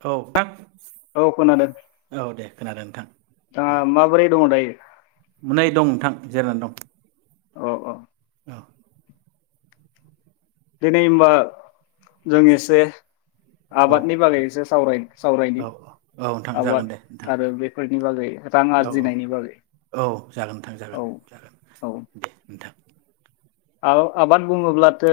औ औ खोनादों औ दे खोनादों नोंथां दा माबोरै दङ दायो? मोनै दं नोंथां जिरायनानै दं। औ औ [inaudible] दिनै होमबा जों एसे औ आबादनि नोंथां बागैसो इसे औ सावराय-सावरायनि औ नोंथां जागोन आबाद दे नोंथां आरो बेफोरनि बागै रां औ आरजिनायनि बागै औ जागोन नोंथां जागोन औ जागोन औ दे नोंथां आबा-आबाद बुङोब्लाथो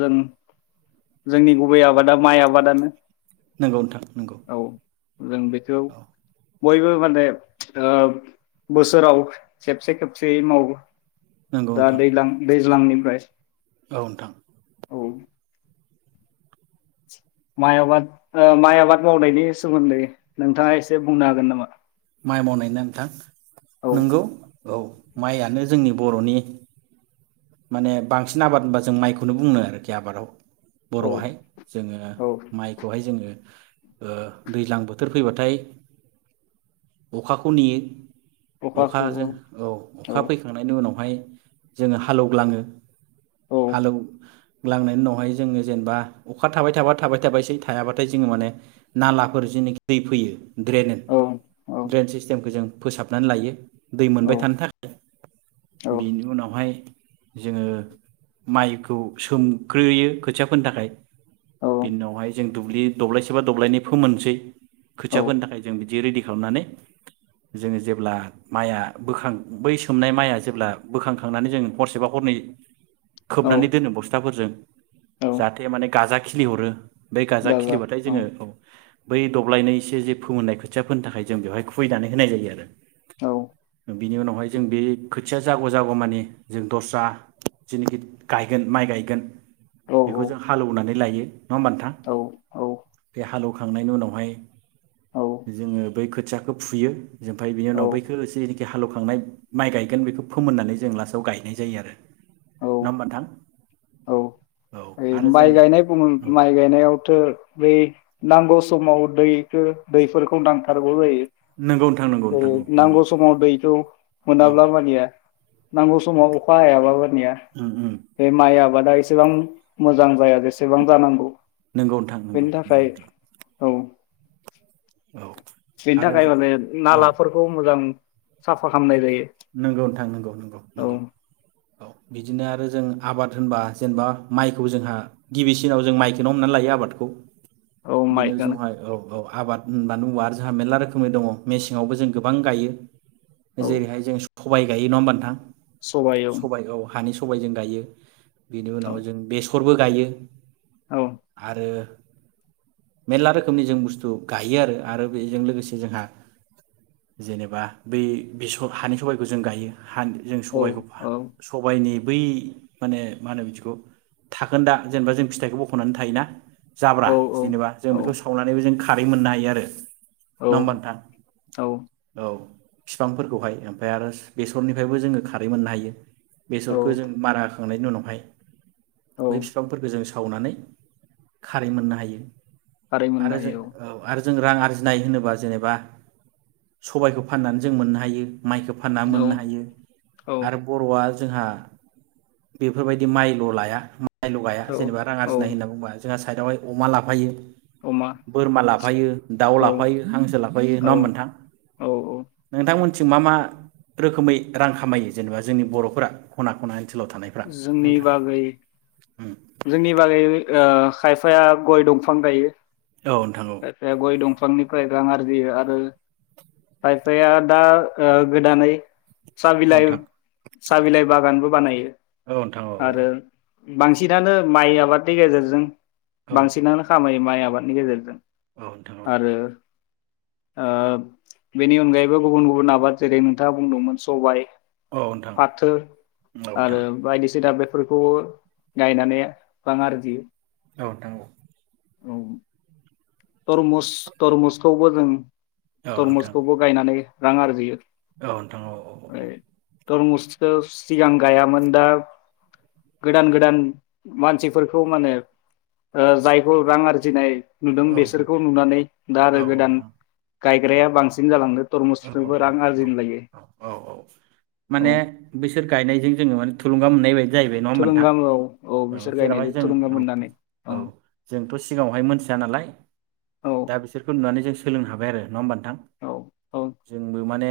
जों जोंनि गुबै आबादा माइ आबादानो। नंगौ नोंथां नंगौ औ जों बेखौ औ बयबो माने बोसोराव खेबसे खेबसेयै मावो। नंगौ दा नोंथां दैलां दै ज्लांनिफ्राय औ नोंथां माइ आबाद माइ आबाद मावनायनि सोमोन्दै नोंथाङा एसे बुंनो हागोन नामा? माइ मावनाय ना नोंथां औ नोंगौ औ माइयानो जोंनि बर'नि माने बांसिन आबाद होनबा जों माइखौनो बुंनो आरोखि आबादाव। औ बर'आहाय जोङो औ माइखौहाय जोङो ओ दैज्लां बोथोर फैबाथाय अखाखौ नेयो। अखाखौ अखाजों औ अखा फैखांनायनि उनावहाय जोङो हाल एवग्लाङो। औ हालौ ग्लांनायनि उनावहाय जोङो जेनेबा अखा थाबाय थाबा थाबाय थाबायसै थायाबाथाय जोङो माने नालाफोर जेनोखि दै फैयो। औ औ ड्रेन-ड्रेन सिस्टेमखौ जों फोसाबनानै लायो। दै औ मोनबाय थानो थाखाय बेनि उनावहाय जोङो माइ खौ सोमग्रोयो खोथिया फोनो थाखाय। बिनि उनावहाय जों दुब्लि दब्लायसेबा दब्लायनै फोमोनसै औ खोथिया फोनो थाखाय जों बिदि रेडि खालामनानै जों जेब्ला माइआ बोखां बै सोमनाय माइआ जे बोखांखांनानै जों हर सेबा हरनै औ खोबनानै दोनो बस्थाफोरजों औ जाहाथे माने गाजा खिलि हरो। बे गाजा खिलिबाथाय जोङो औ बै दब्लायनैसो जि फोमोननाय खोथिया फोनो थाखाय जों बेवहाय खुबैनानै होनाय जायो आरो। औ बिनि उनावहाय जों बे खोथिया जाग'-जाग' माने जों दस्रा जेनोखि गायगोन माइ गायगोन। औ बेखौ जों हालौनानै लायो। नङा होमबा नोंथां औ बे हालौ खांनायनि उनावहाय औ जोङो बै खोथियाखौ फुयो ओमफाय बिनि औ उनाव बैखो जेनिखि हालेवखांनाय माइ गायगोन बेखौ फोमोननानै जों लास्टाव गायो। नाय जायो आरो नङा होमबा नोंथां। औ औ आरो जों माइ गायनाय बुङो औ माइ गायनायावथ' बै नांगौ समाव दैखो दैफोरखौ नांथारगौ जायो। नंगौ नोंथां नंगौ नोंथां जेरै औ नंगौ नांगौ समाव दैखौ औ मोनाब्ला मानिया नांगौ समाव अखा हायाबाबो निया उम उम बे माइयाव आबादा एसेबां मोजां जाया जेसेबां जानांगौ नंगौ नोंथां बेनि थाखाय औ औ बेनि आरो थाखाय जों माने औ नालाफोरखौ मोजां साफा खालामनाय जायो नंगौ औ नोंथां औ बिदिनो आरो जों आबाद होनबा जेनेबा माइखौ जोंहा गिबिसिनाव जों माइखौनो हमनानै लायो आबादखौ औ बेनो माइखौनो जहाय औ औ आबाद होनबा नो आरो जोंहा मेरला रोखोमै दंङ मेसेंङावबो जों गोबां गायो औ जेरैहाय सबाय गायो ना होमबा नोंथां सबाय औ हानि सबायजों गायो बेनि उनाव जों बेसर खरबो गायो औ आरो मेरला रोखोमनि जों बुस्थु गायो आरो आरो बेजों लोगोसे जोंहा जेनेबा बै बिसर हानि सबाइखौ जों गायो हान जों सबायखौ औ सबायनि बै माने मा होनो बिदिखौ थाखोन दा जेनेबा जों फिथाइखौ बखनानै थायोना जाब्रा औ जेनेबा जों बेखौ सावनानैबो जों खारै मोननो हायो आरो औ नंङा होमबा औ फिफांफोरखौहाय फाय आरो बेसरनिफ्रायबो जोंङो खारै मोननो हायो। औ बेसरखौ जों मारा हो थांनायनि उनावहाय बै औ बिफांफोरखौ जों सावनानै खारै मोननो हायो खारै मोननो आरो जों हायो औ आरो जों रां आरजिनाय होनोबा जेनेबा सबायखौ फाननानै जों मोननो हायो माइखौ फानना औ मोननो हायो औ आरो बरआ जोंहा बेफोरबायदि माइल' लाया आयल' गाया औ जेनेबा रां औ आरजिनाय होनना बुंबा जोंहा साइडआवहाय अमा लाफायो अमा बोरमा लाफायो दाउ औ लाफायो हांसो लाफायो औ नङा होनबा नोंथां औ औ नोंथांमोन ओ मा मा रोखोमै रां खामायो जेनेबा जोंनि बर'फोरा खना खना ओनसोलाव थानायफ्रा जोंनि नोंथाङा बागै जोंनि बागै ओ खायफाया गय दंफां गायो नोंथां औ ए ए गय दंफांनि खै रां आरजियो आरो खायफाया दा ओ गोदानै औ साबिलाइ नोंथां साबिलाइ बागानबो बानायो औ नोंथां औ औ औ बांसिन जिदानो माइ आबादनि गेजेरजों बांसिनानो खामायो माइ आबादनि गेजेरजों औथ' आरो ओ बिनि अनगायैबो गुबुन गुबुन आबाद जेरै नोंथाङा बुंदोंमोन सबाय औ नोंथां औ नोंथां औ नोंथां औ नोंथां औ नोंथां फाथो औ आरो औ बायदिसिना बे बेफोरखौबो गायनानै बां आरजियो औ नोंथां औ औ तरमुस तरमुसखौबो जों औ नोंथां औ तरमुसखौबो गायनानै रां आरजियो औ नोंथां औ औ औ। थरमुसखौ सिगां गायामोन दा गोदान -गोदान मानसिफोरखौ माने ओ जायखौ रां आरजिनाय नुदों बेस बिसोरखौ नुनानै दा आरो गोदान गायग्राया बांसिन जालांदों थरमुस फोरबो औ रां आरजिनो लागै औ औ औ औ। थुलुंगाम मोन्नाय बायदि। जाहैबाय नङा होमबा नोंथां थुलुंगा औ औ बिसोर जेरावहाय गायनायजों जों थुलुंगा मोननानै औ। सिगांआवहाय मोनसे नालाय औ दा बिसोरखौ नुनानै जों सोलोंनो हाबाय आरो नङा होमबा नोंथां औ औ जोंबो माने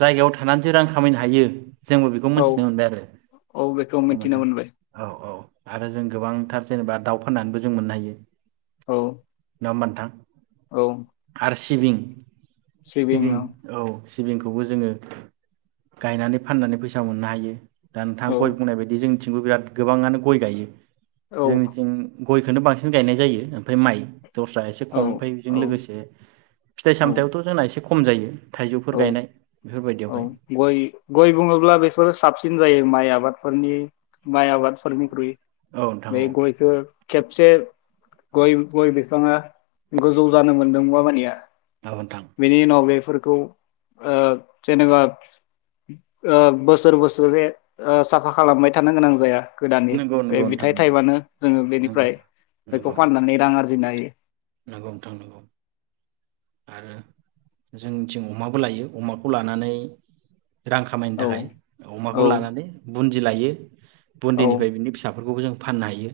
जायगायाव थानानैसो रां खामायनो हायो जोंबो बेखौ औ मोनथिनो मोनबाय आरो औ बेखौ नंगौ मिथिनो नोंथां मोनबाय औ औ। आरो जों गोबांथार जेनेबा दाउ फाननानैबो जों मोननो हायो। औ। नङा होनबा नोंथां। औ। आरो सिबिं सिबिं औ। सिबिंखौबो जोङो गायनानै फाननानै फैसा मोननो हायो। दा नोंथाङा औ गय बुंनाय बायदि जों थिंबो बिराद गोबाङानो गय गायो। औ जोंनिथिं गयखौनो बांसिन गायनाय जायो। ओमफ्राय माइ दस्रा एसे खम औ ओमफ्राय बेजों औ लोगोसे फिथाइ-सामथायाबोथ' जोंना एसे खम जायो। थाइजौफोर औ गायनाय औ बेफोरबायदियावहाय गय-गय बुङोब्ला बेफोरो साबसिन जायो माइआ आबफोरनि माइ आबाद फोरनिख्रुइ औ नोंथां बै औ गयखौ खेबसे गय-गय बिफाङा गोजौ जानो मोनदों बाबानिया। औ नोंथां बिनि उनाव बे फोरखौ ओ जेनेबा ओ बोसोर बोसोर ओ साफा खालामबाय थानो गोनां जाया। गोदाननि नंगौ नंगौ बे नोंथां बिथाइ नंगौ टाइबानो जोङो नंगौ बेनिफ्राय बेखौ नंगौ फाननानै रां आरजि दि नायै नंगौ नोंथां नंगौ आरो जोंनिथिं अमाबो लायो अमाखौ लानानै रां खामायनो औ थाखाय अमाखौ औ लानानै ब बुन्दि लायो। औ बुन्दैनिफ्राय बिनि फिसाफोरखौबो जों फाननो हायो।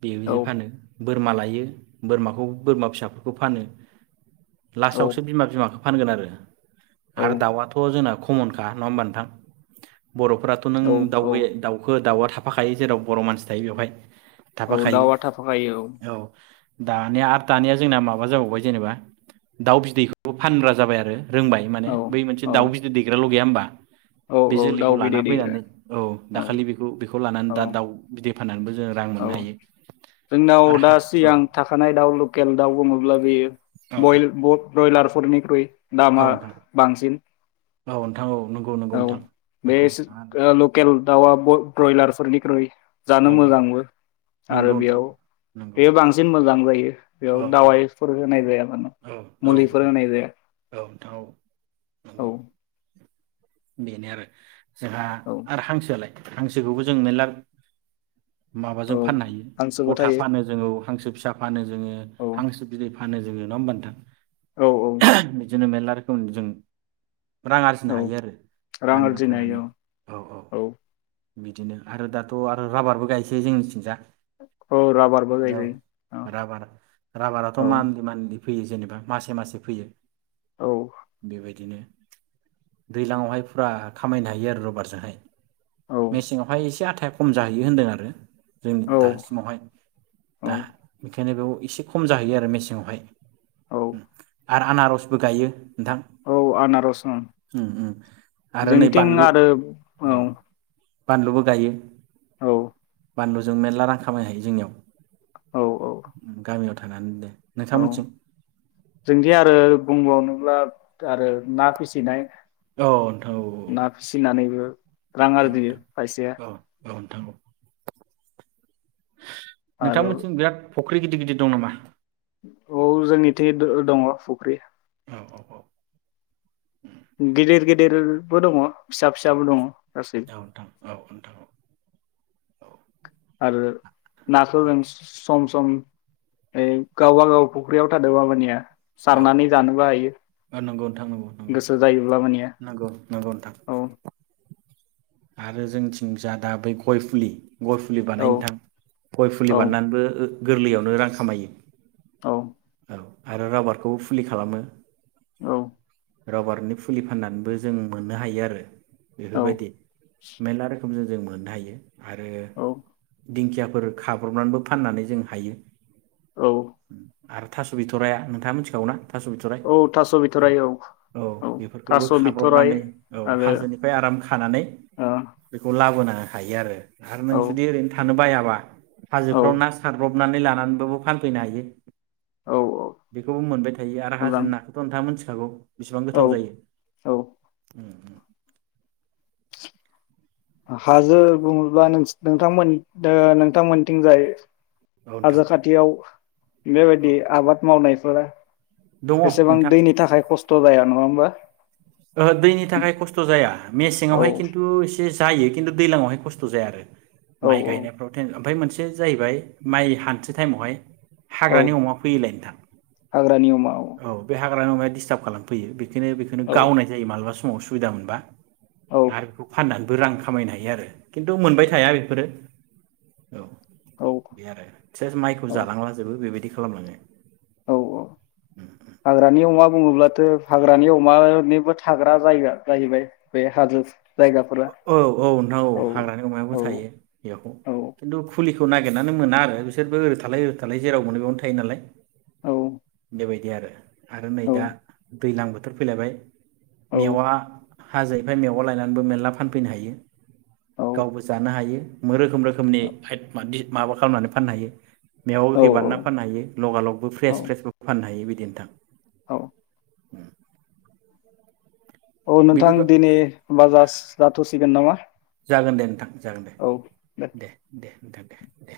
बे बिदि फानो। औ बोरमा लायो। बोरमाखौ बोरमा फिसाफोरखौ फानो। औ लास्टआवसो बिमा बिमाखौ फानगोन आरो। औ आरो दावाआथ' जोंना खमनखा नङा होमबा नोंथां? बर'फोराथ' नों औ दाव औ दाउखो दाउ थाफा खायो जेराव बर' मानसि थायो बेवहाय औ थाफाखायो दावा थाफाखायो औ‌। औ दानिया आरो दानिया जोंना माबा जाबावबाय जेनेबा दाउ बिदैखौ फानग्रा जाबाय आरो। रोंबाय माने औ बै मोनसे औ दाउ बिदै दैग्राल' गैया होमबा। औ [inaudible] बे औ दाउ जोलैखौ लाना बिदै दैग्रा फैनानै औ दाखालि बेखौ बेखौ खौ लानानै औ दा दाउ बिदि फाननानैबो जों रां औ मोननो हायो जोंनाव आरो दा हा औ सिगां था खानाय दाउ लकेल दाउ बुङोब्ला बेयो औ नोंथां बयल ब्रइलार फोरनिख्रुइ औ दामा नोंथां बांसिन औ नोंथां औ नंगौ नंगौ औ नोंथां बे नंगौ स लकेल दावा बय ब्रइलारफोरनिख्रुय। जानो नंगौ मोजांबो। आरो नंगौ नोंथां बेयाव नंगौ बेयो बांसिन मोजां जायो औ बेयाव दावायफोर होनाय जाया। औ मुलिफोर नोंथां होनाय जाया औ नोंथां औ औ। नंगौ बेनो आरो जोंहा औ आरो हांसोआलाय? हांसोखौबो जों मेल्ला माबाजों औ फाननो हायो हांसोबो गथा थायो फानो जोङो हांसो फिसा फानो जोङो औ हांसो बिदै फानो जोङो। नङा होमबा नोंथां? औ औ। बिदिनो मेल्ला रोखोमनि जों रां आरजिनो औ हायो आरो रां गामियाव आरजिनो थानानै हायो औ औ। बिदिनो आरो दाथ' आरो राबारबो गायसोय जोंनिथिंजा। औ राबारबो गायजायो औ राबा-राबार-राबाराथ' औ मानलि मानलि फैयो जेनेबा मासे मासे फैयो। औ बेबायदिनो दैज्लांआवहाय फुरा खामायनो हायो आरो रबारजोंहाय। औ मेसेंआवहाय एसे आ थाया खम जाहैयो होनदों आरो। जोंनि औ दासिमावहाय दा बेंखायनो बेयाव एसे खम जाहैयो आरो मेसेंआवहाय। औ औ उम। आरो आनारसबो गायो। औ आनारस ओं उम उम आरो नै जोंथिं बानलु आरो औ बानलुबो गायो। औ। बानलुजों मेरला रां खामायनो हायो जोंनियाव। औ औ। गामियाव थानानैनो। नोंथां औ मोनथिं जोंदि आरो बुंबावनोब्ला आरो ना फिसिनाय औ नोंथां औ औ। ना फिसिनानैबो रां औ आरजियो नोंथां खायसेया। औ औ नोंथां औ। नोंथां आरो मोनथिं बिराद फख्रि गिदिर गिदिर दं नामा? औ जोंनिथि दो दङ फुख्रि औ औ औ गिदिर गिदिरबो दङ फिसा फिसाबो दङ। गासै औ नोंथां औ नोंथां औ। आरो औ [unintelligible] सम सम ओ गावबागाव फुख्रियाव थादों मामानिया। सारनानै जानोबो हायो। औ नंगौ नोंथां नंगौ नंगौ गोसो जायोब्ला मानिया नौ नंगौ नोंथां। औ आरो जोंथिंज दा बै गय फुलि। गय फुलि औ बानायनो थां गय फुलि औ बानायनानैबो ओ। गोरलैयावनो रां खामायो। औ। औ आरो राबारखौबो फुलि खालामो औ राबारनि फुलि फाननानैबो जों मोननो हायो आरो औ बेफोरबायदि। मेरला रोखोमजों जों मोननो हायो आरो औ दिंखियाफोर खाब्रबनानैबो फाननानै जों हायो। औ। आरो थास' बिथ'राया नोंथाङा मिथिगौ ना? थास' बिथ'राय औ थास' औ बिथ'राय औ बेफोरखौबो थास' बिथ'राय खाब्र'बनानै औ आरो हाजोनिफ्राय आराम खानानै बेखौनो लाबोनो हायो आरो। आरो नों ओ जुदि ओरैनो थानो बाया [unintelligible] औ हाजोफ्राव ना सारबाव हबनानै लानानैबाबबो फानफैनो हायो। औ औ बेखौबो मोनबाय थायो आरो मोजां हाजो नाखौथ' नोंथाङा मोनथिखागौ बेसेबां औ गोथाव जायो। औ हाजो बुङोब्ला नोंथांमोन ओ नोंथांमोनथिंजाय औ नोंथां हाजो खाथियाव बेबायदि औ आबाद मावनाय दङ [unintelligible] एसेबां नोंथां दैनि थाखाय खस्थ' थ'बायाय न होमबा। ओहो दैनि थाखाय खस्थ' जाया औ मेसेङावहाय खिन्थु एसे जायो खिन्थु दैज्लाङावहाय खस्थ' जाया आरो। औ माइ औ गायनायफ्रावथेन ओमफ्राय मोनसे मोनसे जाहैबाय माइ हानस टाइमावहाय औ हाग्रानि अमा फैयलाय नोंथां हाग्रानि अमा औ बे हा ह अमाया दिस्टारप खालामफैयो बेखौनो बेखौ औ गावनायायो मालबा समाव समाव सुबिदा मोनबा। औ आरो बेखौ फाननानै बो रां खामायनो हायो आरो खिन्थु मोनबाय थाया बेफोरो औ बे आरो सेस माइखौ औ जालांला जोबो बेबायदि खालामलाङो औ औ हाग्रानि अमा बुङोब्लाथ' हाग्रानि अमानिबो थाग्रा जायगा जाहैबाय बे हाजो जायगाफोरा औ औ नोंथां औ हाग्रानि अमायाबो औ थायो बिखौ औ खिन्थु फुलिखौ नागिरनानै मोना आरो बिसोरबो ओरै थालाय ओरै थालाय जेराव मोनो बेयावनो थायो नालाय औ बेबायदि आरो। आरो नै औ दा दैज्लां बोथोर फैलायबाय औ मेवा हाजोनिफफ्राय मेवआव लायनानैबो मेरला हायो औ गावबो जानो हायो रोखोम रोखमनि [unintelligible] खालामनानै फाननो हायो मेयाव औ हो बानानै फाननो हायो लगालगबो फ्रेस औ फेसबो फाननो हायो बिदि नोथां औ उम औ नोंथां दिनै बाजाज जाथ'सिगोन नामा? जागोन दे नोंथां जागोन दे दे दे नोंथां दे दे